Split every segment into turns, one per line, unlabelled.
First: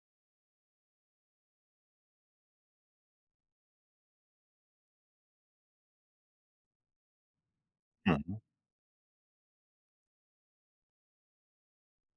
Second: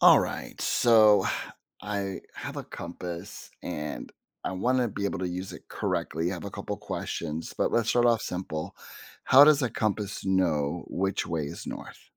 All right. So I have a compass and I want to be able to use it correctly. I have a couple questions, but let's start off
Mhm.
simple. How does a compass know which way is north?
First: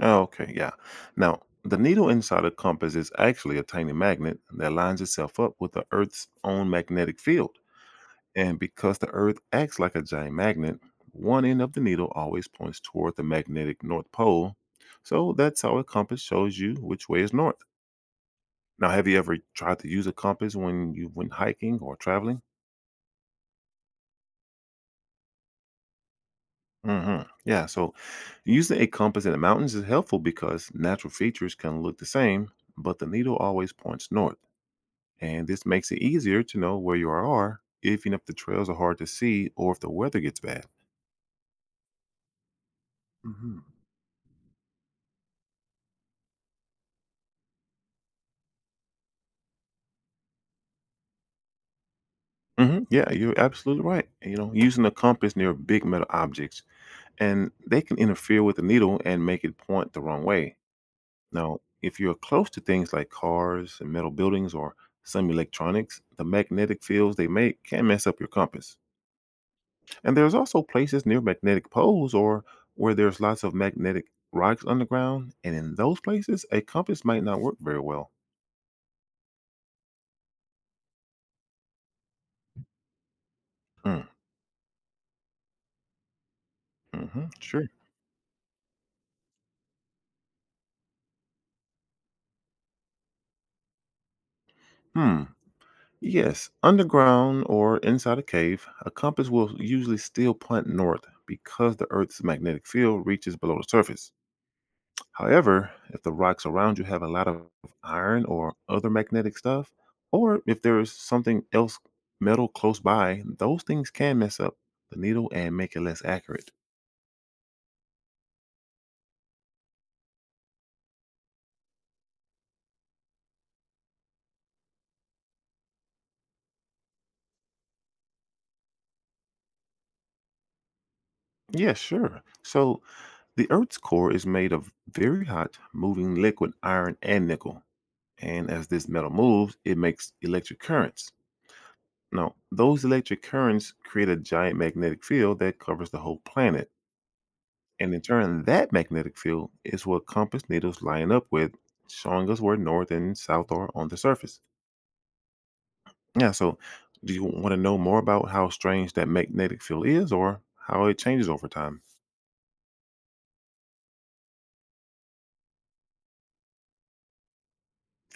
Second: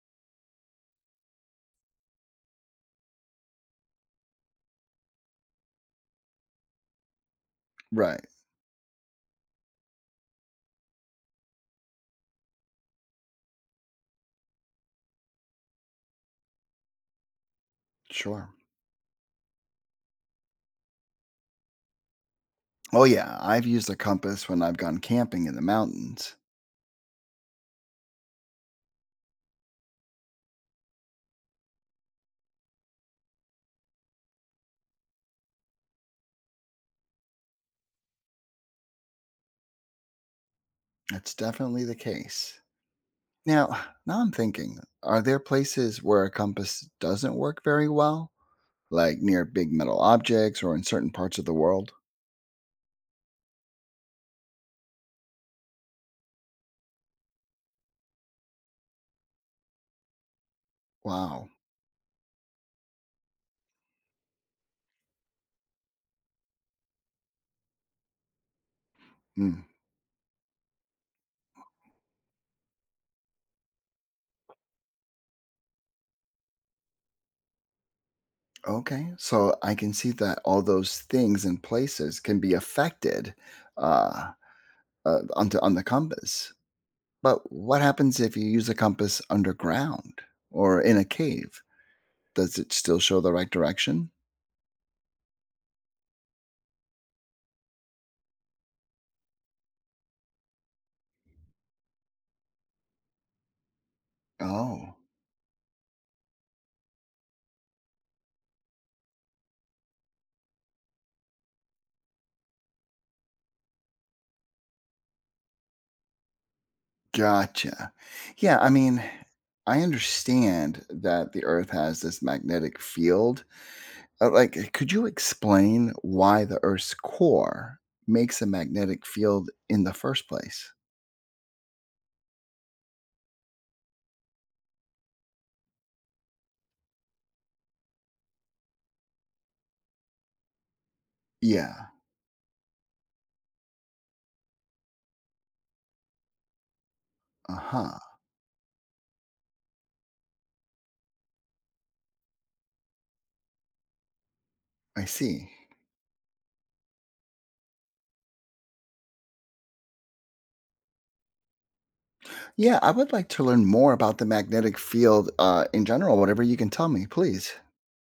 Oh, okay, yeah. Now, the needle inside a compass is actually a tiny magnet that lines itself up with the Earth's own magnetic field.
Right.
And because the Earth acts like a giant magnet, one end of the needle always points toward the magnetic North Pole. So that's how a compass shows you which way is north.
Sure.
Now, have you ever tried to use a compass when you went hiking or traveling?
Oh, yeah. I've used a compass when I've gone camping in the mountains.
Hmm, yeah, so using a compass in the mountains is helpful because natural features can look the same, but the needle always points north. And this makes it easier to know where you are, even if the trails are hard to see or if the weather gets bad.
That's definitely the case.
Hmm.
Now, now I'm thinking, are there places where a compass doesn't work very well? Like near big metal objects or in certain parts of the world?
Hmm, yeah, you're absolutely right. Using a compass near big metal objects, and they can interfere with the needle and make it point the wrong way.
Wow.
Now, if you're close to things like cars and metal buildings or some electronics, the magnetic fields they make can mess up your compass. And there's also places near magnetic poles or where there's lots of magnetic rocks underground, and in those places, a compass might not work very well.
Okay, so I can see that all those things and places can be affected
Mm,
uh, on the compass.
hmm,
But
sure.
what happens if you use a compass underground or in a cave? Does it still show the right direction?
Hmm. Yes, underground or inside a cave, a compass will usually still point north because the Earth's magnetic field reaches below the surface.
Oh,
However, if the rocks around you have a lot of iron or other magnetic stuff, or if there is something else metal close by, those things can mess up the needle and make it less accurate.
gotcha. Yeah, I mean, I understand that the Earth has this magnetic field. Like, could you explain why the Earth's core makes a magnetic field in the first place?
Yeah, sure. So the Earth's core is made of very hot, moving liquid iron and nickel. And as this metal moves, it makes electric currents.
Yeah.
Now, those electric currents create a giant magnetic field that covers the whole planet.
Uh
And
huh.
in turn, that magnetic field is what compass needles line up with, showing us where north and south are on the surface.
I see.
Yeah, so do you want to know more about how strange that magnetic field is or how it changes over time?
Yeah, I would like to learn more about the magnetic field in general, whatever you can tell me, please.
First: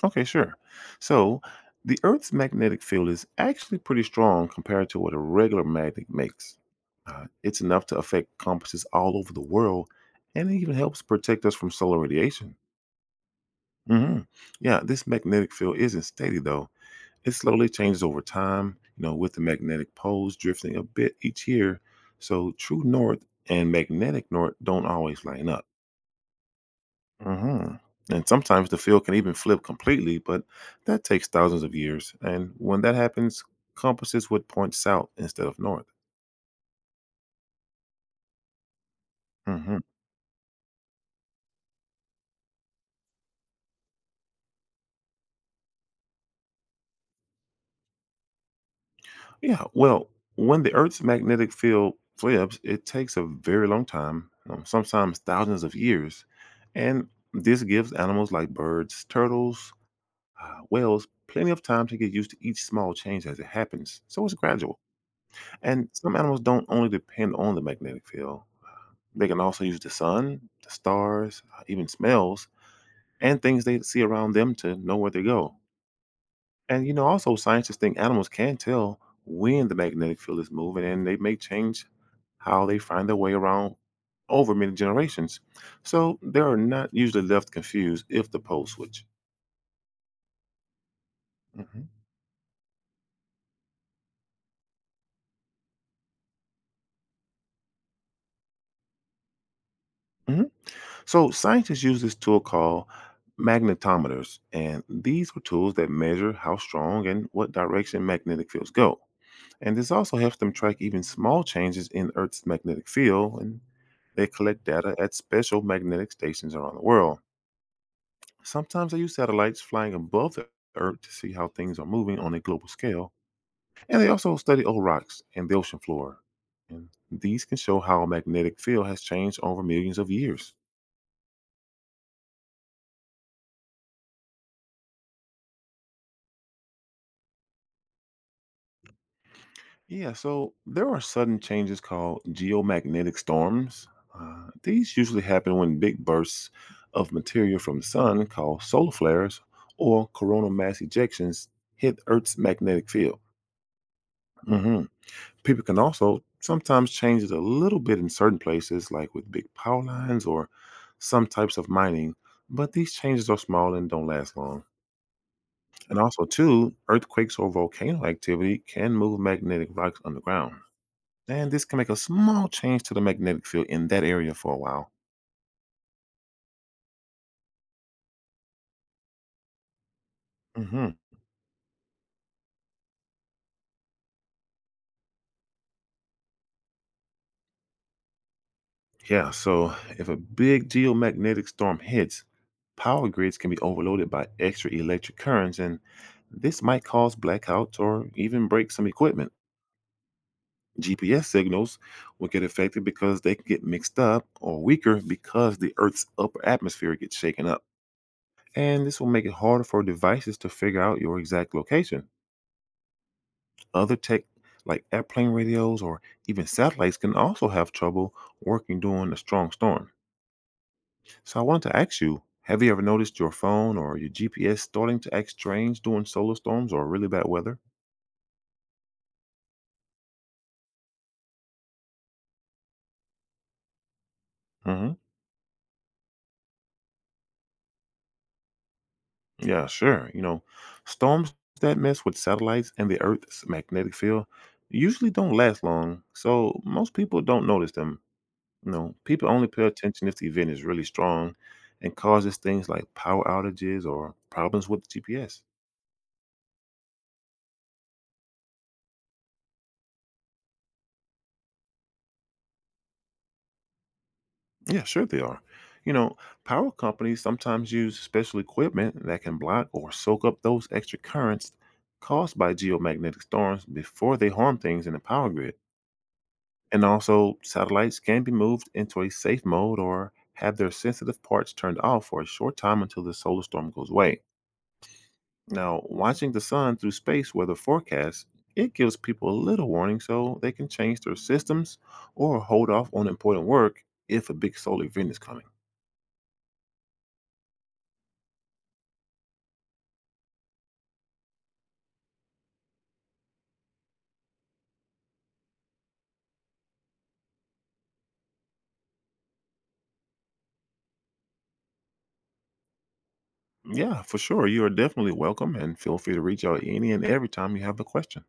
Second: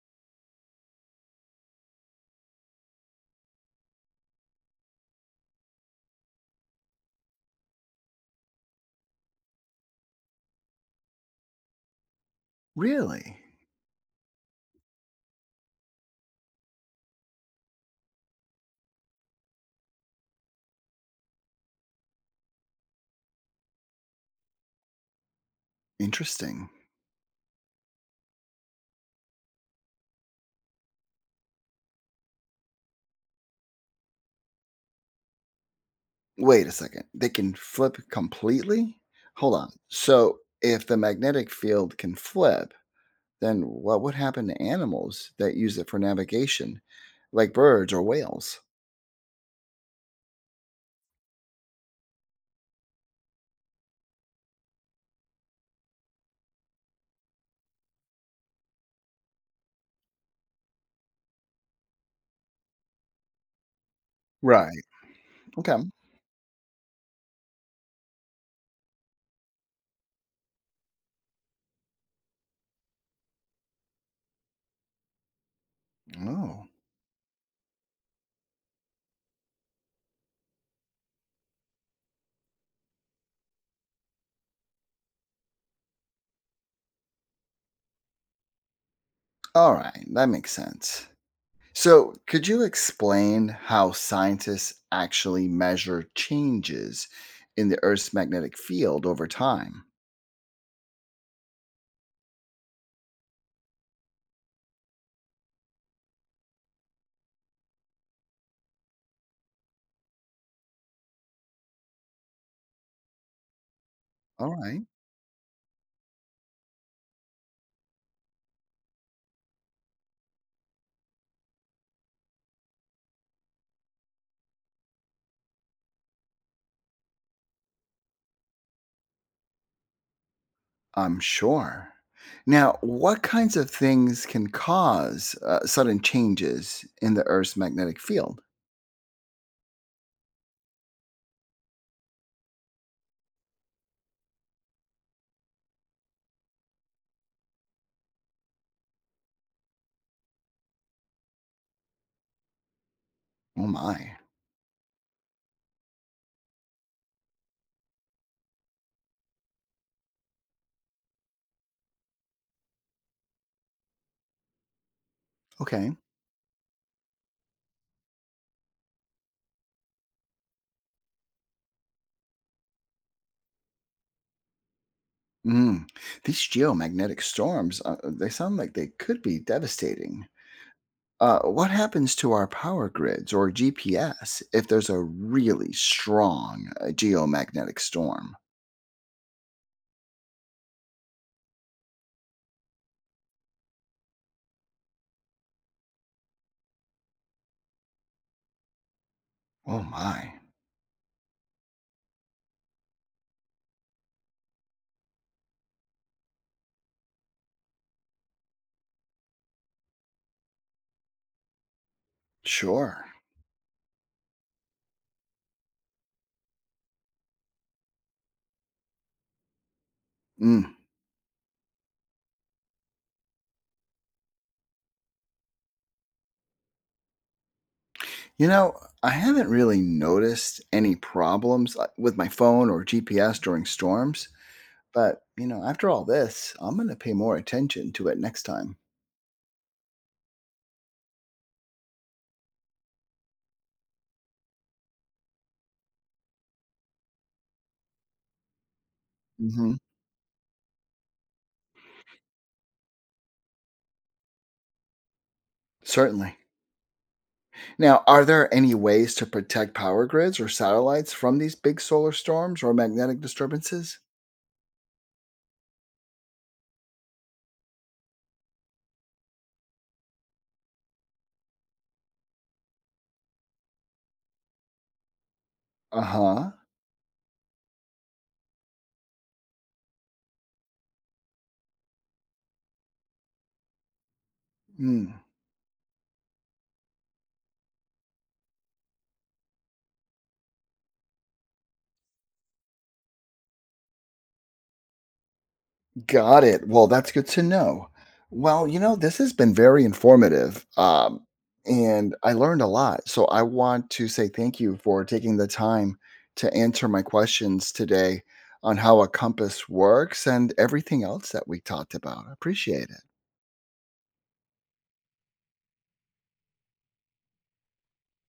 Okay, sure. So the Earth's magnetic field is actually pretty strong compared to what a regular magnet makes. It's enough to affect compasses all over the world, and it even helps protect us from solar radiation.
Really?
Hmm. Yeah, this magnetic field isn't steady though. It slowly changes over time, with the magnetic poles drifting a bit each year. So true north and magnetic north don't always line up.
Interesting.
Hmm. And sometimes the field can even flip completely, but that takes thousands of years. And when that happens, compasses would point south instead of north.
Wait a second. They can flip completely? Hold on.
Hmm.
So, if the magnetic field can flip, then what would happen to animals that use it for navigation, like birds or whales?
Yeah, well, when the Earth's magnetic field flips, it takes a very long time, sometimes thousands of years. And this gives animals like birds, turtles, whales plenty of time to get used to each small change as it happens, so it's
Right.
gradual.
Okay.
And some animals don't only depend on the magnetic field, they can also use the sun, the stars, even smells, and things they see around them to know where they go.
Oh.
And also scientists think animals can tell when the magnetic field is moving and they may change how they find their way around over many generations. So they are not usually left confused if the poles switch.
All right. That makes sense.
Mhm.
So, could you explain how scientists actually measure changes in the Earth's magnetic field over time?
Mhm. So scientists use this tool called magnetometers, and these were tools that measure how strong and what direction magnetic fields go. And this also helps them track even small changes in Earth's magnetic field, and they
All
collect
right,
data at special magnetic stations around the world. Sometimes they use satellites flying above the Earth to see how things are moving on a global scale. And they also study old rocks and the ocean floor. And these can show how a magnetic field has changed over millions of years.
I'm sure. Now, what kinds of things can cause sudden changes in the Earth's magnetic field?
Yeah, so there are sudden changes called geomagnetic storms. These usually happen when big bursts of material from the sun, called solar flares or coronal mass ejections, hit Earth's magnetic field.
Oh my.
Hmm. People can also sometimes change it a little bit in certain places, like with big power lines or some types of mining, but these changes are small and don't last long.
Okay.
And also, too, earthquakes or volcano activity can move magnetic rocks underground. And this can make a small change to the magnetic field in that area for a while.
Mm. These geomagnetic storms, they sound like they could be devastating.
Hmm.
What happens to our power grids or GPS if there's a really strong geomagnetic storm?
Yeah, so if a big geomagnetic storm hits, power grids can be overloaded by extra electric currents, and this might cause blackouts or even break some equipment.
Oh, my.
GPS signals will get affected because they can get mixed up or weaker because the Earth's upper atmosphere gets shaken up. And this will make it harder for devices to figure out your exact location.
Sure.
Other tech, like airplane radios or even satellites, can also have trouble working during a strong storm.
Mm.
So I wanted to ask you, have you ever noticed your phone or your GPS starting to act strange during solar storms or really bad weather?
You know, I haven't really noticed any problems with my phone or GPS during storms,
Hmm.
but, you know, after all this, I'm going to pay more attention to it next time.
Yeah, sure. Storms that mess with satellites and the Earth's magnetic field usually don't last long, so most people don't notice them. People only pay
Hmm.
attention if the event is really strong and causes things like power outages or problems with the GPS.
Certainly. Now, are there any ways to protect power grids or satellites from these big solar storms or magnetic disturbances?
Yeah, sure they are. You know, Power companies sometimes use special equipment that can block or soak up those extra currents caused by geomagnetic storms before they harm things in the power grid.
Uh
And also, satellites can be moved into a safe mode or have their sensitive parts turned off for a short time until the solar storm goes away.
huh.
Now, watching the sun through space weather forecasts, it gives people a little warning so they can change their systems or hold off on important work if a big solar event is coming.
Got it. Well, that's good to know. Well, you know, this has been very informative. And I learned a lot. So I want to say thank you for taking the time to answer my questions today on how a compass works and everything else that we talked about. I appreciate it.
Yeah, for sure. You are definitely welcome and feel free to reach out any and every time you have a question.